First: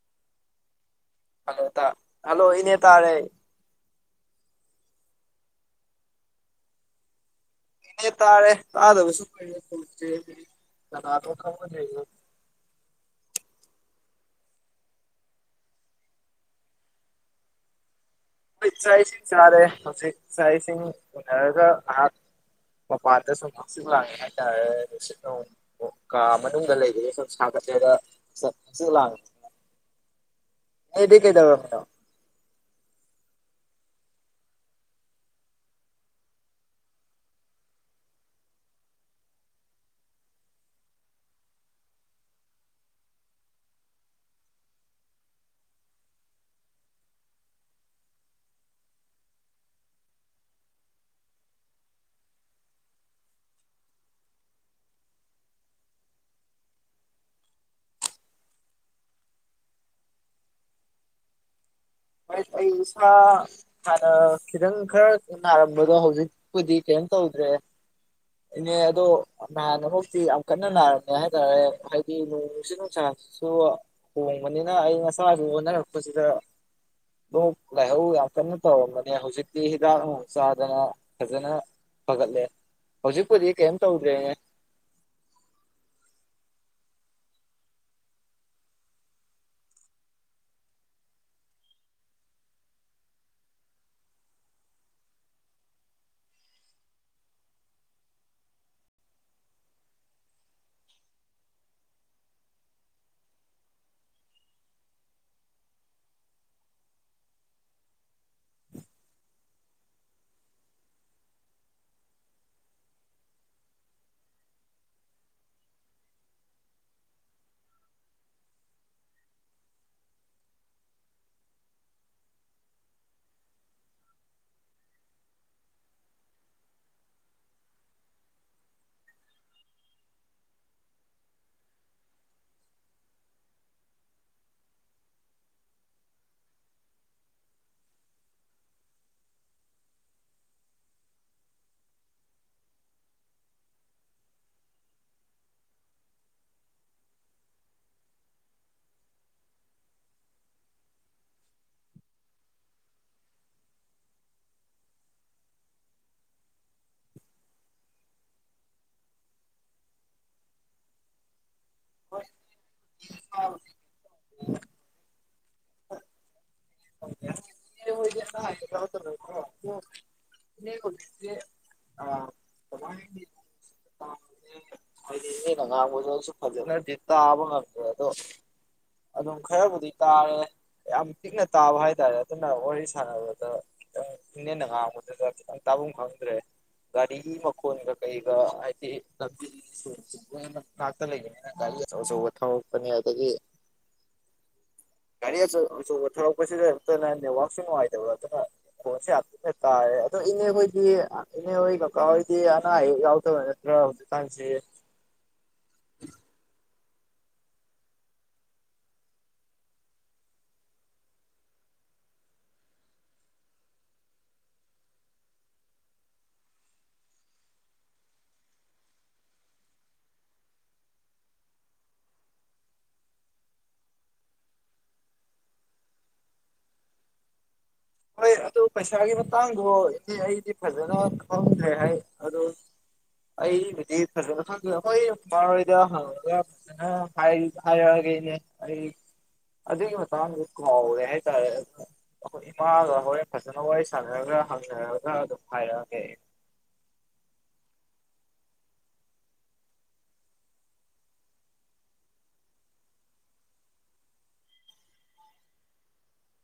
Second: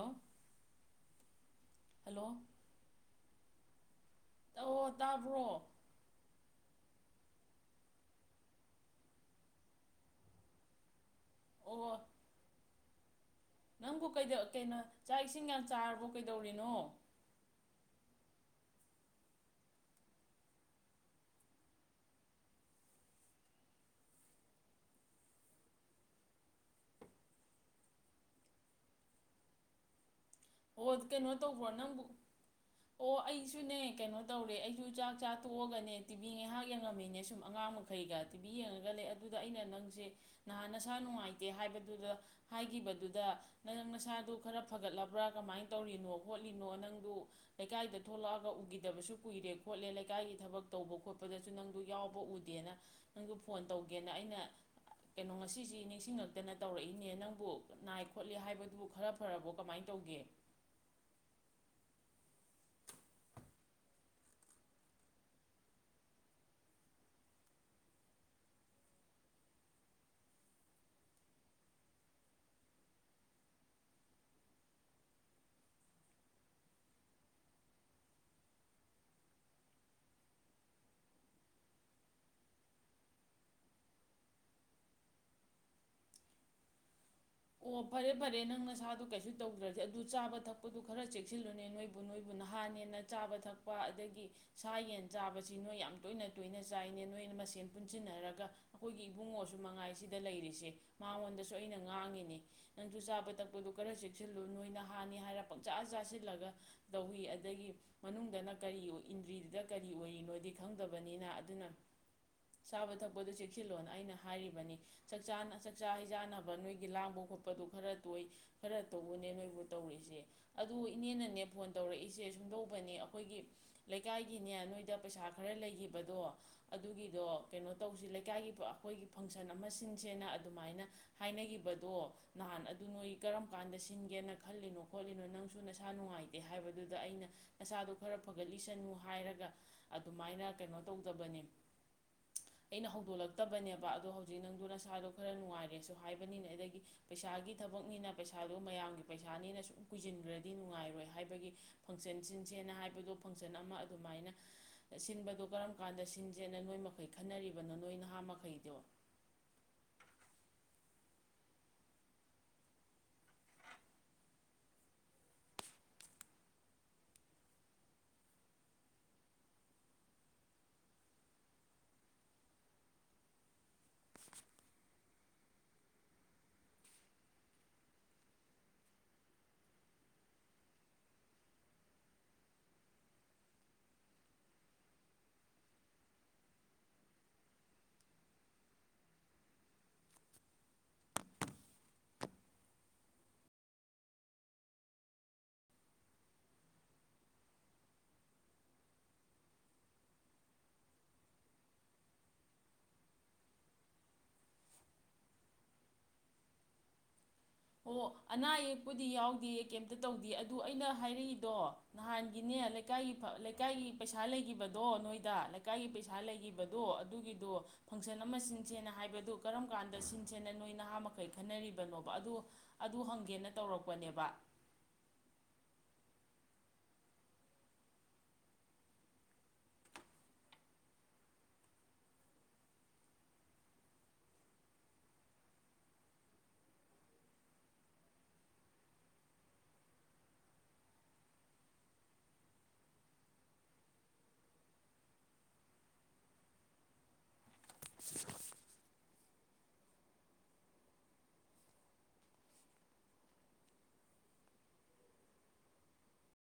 ꯑꯣ꯫ Hello hello ꯏꯅꯦ ꯇꯥꯔꯦ ꯇꯧꯑꯣ ꯇꯥꯕ꯭ꯔꯣ ꯇꯥꯔꯦ ꯇꯥꯗꯕꯁꯨ ꯀꯩ ꯑꯣ ꯅꯪꯕꯨ ꯀꯩ ꯀꯩꯅꯣ ꯆꯥꯛ ꯏꯁꯤꯡ ꯌꯥꯝ ꯆꯥꯔꯕꯣ ꯀꯩꯗꯧꯔꯤꯅꯣ ꯁꯁꯤꯡ ꯁꯥꯥꯔꯦ ꯍꯧ ꯏꯁꯁꯤꯡ ꯎꯅꯔꯒ ꯃ ꯄꯥꯗꯁꯨꯁꯤꯉꯦ ꯍꯥꯏꯇꯥꯦ ꯑꯣ ꯀꯥ ꯃꯅꯨꯡꯗ ꯂꯩꯒꯒꯦ ꯁꯨꯝ ꯁꯥꯒꯠꯂꯦꯗ ꯂꯥꯡ ꯍꯣꯏ ꯀꯩꯅꯣ ꯇꯈ꯭ꯔꯣ ꯀꯩꯗꯧꯔꯝꯃꯤꯅꯣ ꯅꯪꯕꯨ ꯑꯣ ꯑꯩꯁꯨꯅꯦ ꯀꯩꯅꯣ ꯇꯧꯔꯦ ꯑꯩꯁꯨ ꯆꯥꯛ ꯆꯥ ꯇꯣꯛꯑꯒꯅꯦ ꯇꯤꯕꯤ ꯉꯥꯏꯍꯥꯛ ꯌꯦꯡꯉꯝꯃꯤꯅꯦ ꯁꯨꯝ ꯑꯉꯥꯡꯃ ꯩꯒ ꯇꯤꯚꯤ ꯌꯦꯡꯉꯒ ꯂꯩ ꯑꯗꯨꯗ ꯑꯩꯅ ꯅꯪꯁꯦ ꯅꯍꯥꯟ ꯅꯁꯥ ꯅꯨꯡꯉꯥꯏꯇꯦ ꯍꯥꯏꯕꯗꯨꯗ ꯍꯥꯏꯈꯤꯕꯗꯨꯗ ꯅꯪ ꯅꯁꯥꯗꯨ ꯈꯔ ꯐꯒꯠꯂꯕ ꯑꯗꯨ꯭ꯔꯥ ꯀꯃꯥꯏꯅ ꯇꯧꯔꯤꯅꯣ ꯈꯣꯠꯂꯤꯅꯣ ꯅꯪꯗꯨ ꯂꯩꯀꯥꯏꯗ ꯊꯣꯛꯂꯛꯑꯒ ꯎꯈꯤꯗꯕꯁꯨ ꯀꯨꯏꯔꯦ ꯈꯣꯠꯂꯦ ꯂꯩꯀꯥꯏꯒꯤ ꯊꯕꯛ ꯇꯧꯕ ꯈꯣꯠꯄꯗ ꯁꯨ ꯅꯪꯗꯨ ꯌꯥꯎꯕ ꯎꯗꯦꯅ ꯅꯪꯗꯨ ꯐꯣꯟ ꯇꯧꯒꯦꯅ ꯑꯩꯅ ꯀꯩꯅꯣ ꯉꯁꯤꯁꯤ ꯅꯤꯡꯁꯤꯡꯉꯛꯇꯅ ꯇꯧꯔꯛꯏꯅꯦ ꯅꯪꯕꯨ ꯅꯥꯏ ꯈꯣꯠꯂꯤ ꯍꯥꯏꯕꯗꯨꯕꯨ ꯈꯔ ꯐꯔꯕꯣ ꯀꯃꯥꯏꯅ ꯇ ꯇꯧꯒꯦ ꯃ ꯄꯩ ꯎꯁꯥ ꯍꯥꯟꯅ ꯈꯤꯇꯪ ꯈꯔ ꯅꯥꯔꯝꯕꯗꯣ ꯍꯧꯖꯤꯛꯄꯨꯗꯤ ꯀꯩꯝ ꯇꯧꯗ꯭ꯔꯦ ꯏꯅꯦ ꯑꯗꯣ ꯅꯍꯥꯟꯐꯥꯎꯛꯇꯤ ꯌꯥꯝ ꯀꯟꯅ ꯅꯥꯔꯝꯃꯦ ꯍꯥꯏꯇꯥꯔꯦ ꯍꯥꯏꯗꯤ ꯅꯣꯡꯁꯤ ꯅꯨꯡꯁꯥꯁꯨ ꯑꯣ ꯃꯅꯤꯅ ꯑꯩꯩꯅ ꯉꯁꯥ ꯍꯥꯏꯅꯛꯄꯣꯁꯤꯗ ꯑꯗꯨ ꯂꯥꯏꯍꯧ ꯌꯥꯝ ꯀꯟꯅ ꯇꯧꯔꯝꯕꯅꯦ ꯍꯧꯖꯤꯛꯇꯤ ꯍꯤꯗꯥꯛ ꯅꯨꯡ ꯆꯥꯗꯅ ꯐꯖꯅ ꯐꯒꯠꯂꯦ ꯍꯧꯖꯤꯛꯄꯣꯗꯤ ꯀꯦꯟ ꯇꯧꯗ꯭ꯔꯦ ꯑꯣ ꯐꯔꯦ ꯐꯔꯦ ꯅꯪ ꯅꯁꯥꯗꯣ ꯀꯩꯁꯨ ꯇꯧꯗ꯭ꯔꯗꯤꯦ ꯑꯗꯨ ꯆꯥꯕ ꯊꯛꯄꯗꯨ ꯈꯔ ꯆꯦꯛꯁꯤꯜꯂꯨꯅꯦ ꯅꯣꯏꯕꯨ ꯕꯨ ꯅꯣꯏꯕꯨ ꯅꯍꯥꯟ ꯍꯦꯟꯅ ꯆꯥꯕ ꯊꯛꯄ ꯑꯗꯒꯤ ꯁꯥ ꯌꯦꯟ ꯆꯥꯕꯁꯤ ꯅꯣꯏ ꯌꯥꯝ ꯇꯣꯏꯅ ꯇꯣꯏꯅ ꯆꯥꯏꯅꯦ ꯅꯣꯏꯅ ꯃꯁꯦꯟ ꯄꯨꯟꯁꯤꯟꯅꯔꯒ ꯑꯩꯈꯣꯏꯒꯤ ꯏꯕꯨꯡꯉꯣꯁꯨ ꯃꯉꯥꯏꯁꯤꯗ ꯂꯩꯔꯤꯁꯦ ꯃꯉꯣꯟꯗꯁꯨ ꯑꯩꯅ ꯉꯥꯡꯉꯤꯅꯦ ꯅꯪꯁꯨ ꯆꯥꯕ ꯇꯛꯄꯗ ꯈꯔ ꯆꯦꯛꯁꯤꯜꯂꯨ ꯅꯣꯏꯅ ꯍꯥꯟꯅꯤ ꯍꯥꯏꯔ ꯄꯪꯆꯥꯥ ꯆꯥꯁꯤꯜꯂꯒ ꯇꯧꯋꯤ ꯑꯗꯒꯤ ꯃꯅꯨꯡꯗꯅ ꯀꯔꯤ ꯏꯟꯗ꯭ꯔꯤꯗꯨꯗ ꯀꯔꯤ ꯑꯣꯏꯔꯤꯅꯣꯗꯤ ꯈꯪꯗꯕꯅꯤꯅ ꯑꯗꯨꯅ ꯆꯥꯕ ꯊꯛꯄꯗꯨ ꯆꯦꯛꯁꯤꯜꯂꯣꯅ ꯑꯩꯅ ꯍꯥꯏꯔꯤꯕꯅꯤ ꯆꯥꯛ ꯆꯥꯛꯆꯥ ꯍꯩꯖꯥꯟꯅꯕ ꯅꯣꯏꯒꯤ ꯂꯥꯡꯕ ꯈꯣꯠꯄꯗꯨ ꯈꯔ ꯇꯣꯏ ꯈꯔ ꯇꯧꯕꯅꯦ ꯅꯣꯏꯕꯨ ꯇꯧꯔꯤꯁꯦ ꯑꯗꯨ ꯏꯅꯦꯅꯅꯦ ꯐꯣꯟ ꯇꯧꯔꯛꯏꯁꯦ ꯁꯨꯝꯗꯧꯕꯅꯦ ꯑꯩꯈꯣꯏꯒꯤ ꯂꯩꯀꯥꯏꯒꯤꯅꯦ ꯅꯣꯏꯗ ꯄꯩꯁꯥ ꯈꯔ ꯂꯩꯈꯤꯕꯗꯣ ꯑꯗꯨꯒꯤꯗꯣ ꯀꯩꯅꯣ ꯇꯧꯁꯤ ꯂꯩꯀꯥꯏꯒꯤ ꯑꯩꯈꯣꯏꯒꯤ ꯐꯪꯁꯟ ꯑꯃ ꯁꯤꯟꯁꯦꯅ ꯑꯗꯨꯃꯥꯏꯅ ꯍꯥꯏꯅꯈꯤꯕꯗꯣ ꯅꯍꯥꯟ ꯑꯗꯨ ꯅꯣꯏ ꯀꯔꯝ ꯀꯥꯟꯗ ꯁꯤꯟꯒꯦꯅ ꯈꯜꯂꯤꯅꯣ ꯈꯣꯠꯂꯤꯅꯣ ꯅꯪꯁꯨ ꯅꯁꯥ ꯅꯨꯡꯉꯥꯏꯇꯦ ꯍꯥꯏꯕꯗꯨꯗ ꯑꯩꯅ ꯅꯁꯥꯗꯣ ꯈꯔ ꯐꯒꯠꯂꯤꯁꯅꯨ ꯍꯥꯏꯔꯒ ꯑꯗꯨꯃꯥꯏꯅ ꯀꯩꯅꯣ ꯇꯧꯗꯕꯅꯤ ꯑꯩꯅ ꯍꯧꯗꯣꯛꯂꯛꯇꯕꯅꯦꯕ ꯑꯗꯣ ꯍꯧꯖꯤꯛ ꯅꯪꯗꯨ ꯅꯁꯥꯗꯣ ꯈꯔ ꯅꯨꯡꯉꯥꯏꯔꯦꯁꯨ ꯍꯥꯏꯕꯅꯤꯅꯦ ꯑꯗꯒꯤ ꯄꯩꯁꯥꯒꯤ ꯊꯕꯛꯅꯤꯅ ꯄꯩꯁꯥꯗꯨꯣ ꯃꯌꯥꯝꯒꯤ ꯄꯩꯁꯥꯅꯤꯅ ꯁꯨꯝ ꯀꯨꯏꯁꯤꯟꯈ꯭ꯔꯗꯤ ꯅꯨꯡꯉꯥꯏꯔꯣꯏ ꯍꯥꯏꯕꯒꯤ ꯐꯪꯁꯟꯁꯤꯡꯁꯦꯅ ꯍꯥꯏꯕꯗꯣ ꯐꯪꯁꯟ ꯑꯃ ꯑꯗꯨꯃꯥꯏꯅ ꯁꯤꯟꯕꯗꯣ ꯀꯔꯝ ꯀꯥꯟꯗ ꯁꯤꯟꯁꯦꯅ ꯅꯣꯏ ꯃꯈꯩ ꯈꯟꯅꯔꯤꯕꯅꯣ ꯅꯣꯏ ꯅꯍꯥ ꯃꯈꯩꯗꯣ ꯍ ꯑꯥꯎ ꯑ ꯆ [unintelligible] ꯍꯥꯏꯗꯤ ꯃꯤꯩꯅ ꯉꯥꯡꯕꯗꯁꯨ ꯐꯖꯅꯗꯤ ꯇꯥꯕ ꯉꯝꯗ꯭ꯔꯦ ꯑꯗꯣ ꯑꯗꯨꯝ ꯈꯔꯕꯨꯗꯤ ꯇꯥꯔꯦ ꯌꯥꯝ ꯄꯤꯛꯅ ꯇꯥꯕ ꯍꯥꯏꯇꯥꯔꯦ ꯑꯗꯨꯝ ꯅ ꯋꯥꯔꯤ ꯁꯥꯟꯅꯕꯗ ꯈꯤꯇꯪ ꯏꯪꯅꯦꯟꯅ ꯉꯥꯡꯕꯗꯨꯗ ꯈꯤꯇꯪ ꯇꯥꯐꯝ ꯈꯪꯗ꯭ꯔꯦ ꯒꯥꯔꯤ ꯃꯈꯣꯟꯒ ꯀꯩꯒ ꯍꯥꯏꯗꯤ ꯂꯝꯕꯤ [unintelligible] ꯉꯥꯛꯇ ꯂꯩꯕꯅꯤꯅ ꯒꯥꯔꯤ ꯑꯆꯧ ꯑꯆꯧꯕ ꯊꯧꯔꯛꯄꯅꯤ ꯑꯗꯒꯤ ꯒꯥꯔꯤ ꯑꯆꯧ ꯑꯆꯧꯕ ꯊꯧꯔꯛꯄꯁꯤꯗ ꯅꯠꯇꯅꯥ ꯅ‌ꯦꯠꯋꯥꯛꯁꯨ ꯅꯨꯡꯉꯥꯏꯇꯕ ꯑꯗꯨꯅ ꯈꫭꯟꯁ‌ꯦ ꯌꯥꯝ ꯄꯤꯛꯅ ꯇꯥꯔꯦ ꯑꯗꯣ ꯏꯅꯦ ꯍꯣꯏꯗꯤ ꯏꯅꯦ ꯍꯣꯏ ꯀꯀꯥ ꯍꯣꯏꯗꯤ ꯑꯅꯥ ꯑꯌꯦꯛ ꯌꯥꯎꯗꯕ ꯅꯠ ꯇꯔꫭ ꯍꯧꯖꯤꯛꯀꯥꯟꯁꯦ ꯑꯣ ꯑꯅꯥ ꯑꯌꯦꯛꯄꯨꯗꯤ ꯌꯥꯎꯗꯦ ꯀꯩꯝꯇ ꯇꯧꯗꯦ ꯑꯗꯨ ꯑꯩꯅ ꯍꯥꯏꯔꯛꯏꯗꯣ ꯅꯍꯥꯟꯒꯤꯅꯦ ꯂꯩꯀꯥꯏꯒꯤ ꯂꯩꯀꯥꯏꯒꯤ ꯄꯩꯁꯥ ꯂꯩꯈꯤꯕꯗꯣ ꯅꯣꯏꯗ ꯂꯩꯀꯥꯏꯒꯤ ꯄꯩꯁꯥ ꯂꯩꯒꯤꯈꯤꯕ ꯗꯣ ꯑꯗꯨꯒꯤꯗꯣ ꯐꯪꯁꯟ ꯑꯃ ꯁꯤꯟꯁꯦꯅ ꯍꯥꯏꯕꯗꯨ ꯀꯔꯝ ꯀꯥꯟꯗ ꯁꯤꯟꯁꯦꯅ ꯅꯣꯏ ꯅꯍꯥ ꯃꯈꯩ ꯈꯟꯅꯔꯤꯕꯅꯣꯕ ꯑꯗꯨ ꯑꯗꯨ ꯍꯪꯒꯦꯅ ꯇꯧꯔꯛꯄꯅꯦꯕ ꯍꯣꯏ ꯑꯗꯨ ꯄꯩꯁꯥꯒꯤ ꯃꯇꯥꯡꯗꯣ ꯏꯅꯦ ꯑꯩꯗꯤ ꯐꯖꯅ ꯈꯪꯗ꯭ꯔꯦ ꯍꯥꯏ ꯑꯗꫭ ꯑꯩꯕꯨꯗꯤ ꯐꯖꯅ ꯈꯪꯗꯦ ꯑꯩꯈꫭꯏ ꯕꯕꯥ ꯍꫭꯏꯗ ꯍꯪꯉꯒ ꯐꯖꯅ ꯍꯥ ꯍꯥꯏꯔꯛ ꯑꯒꯦ ꯏꯅꯦ ꯑꯩ ꯑꯗꯨꯒꯤ ꯃꯇꯥꯡꯗ ꯀꯥꯎꯔꯦ ꯍꯥꯏꯇꯥꯔꯦ ꯑꯩꯈꯣꯏ ꯃꯥꯒ ꯍꯣꯔꯦꯟ ꯐꯖꯅ ꯋꯥꯔꯤ ꯁꯥꯟꯅꯔꯒ ꯍꯪꯅꯔꯒ ꯑꯗꯨꯝ ꯍꯥꯏꯔꯛꯑꯒꯦ ꯑꯩ [inaudible]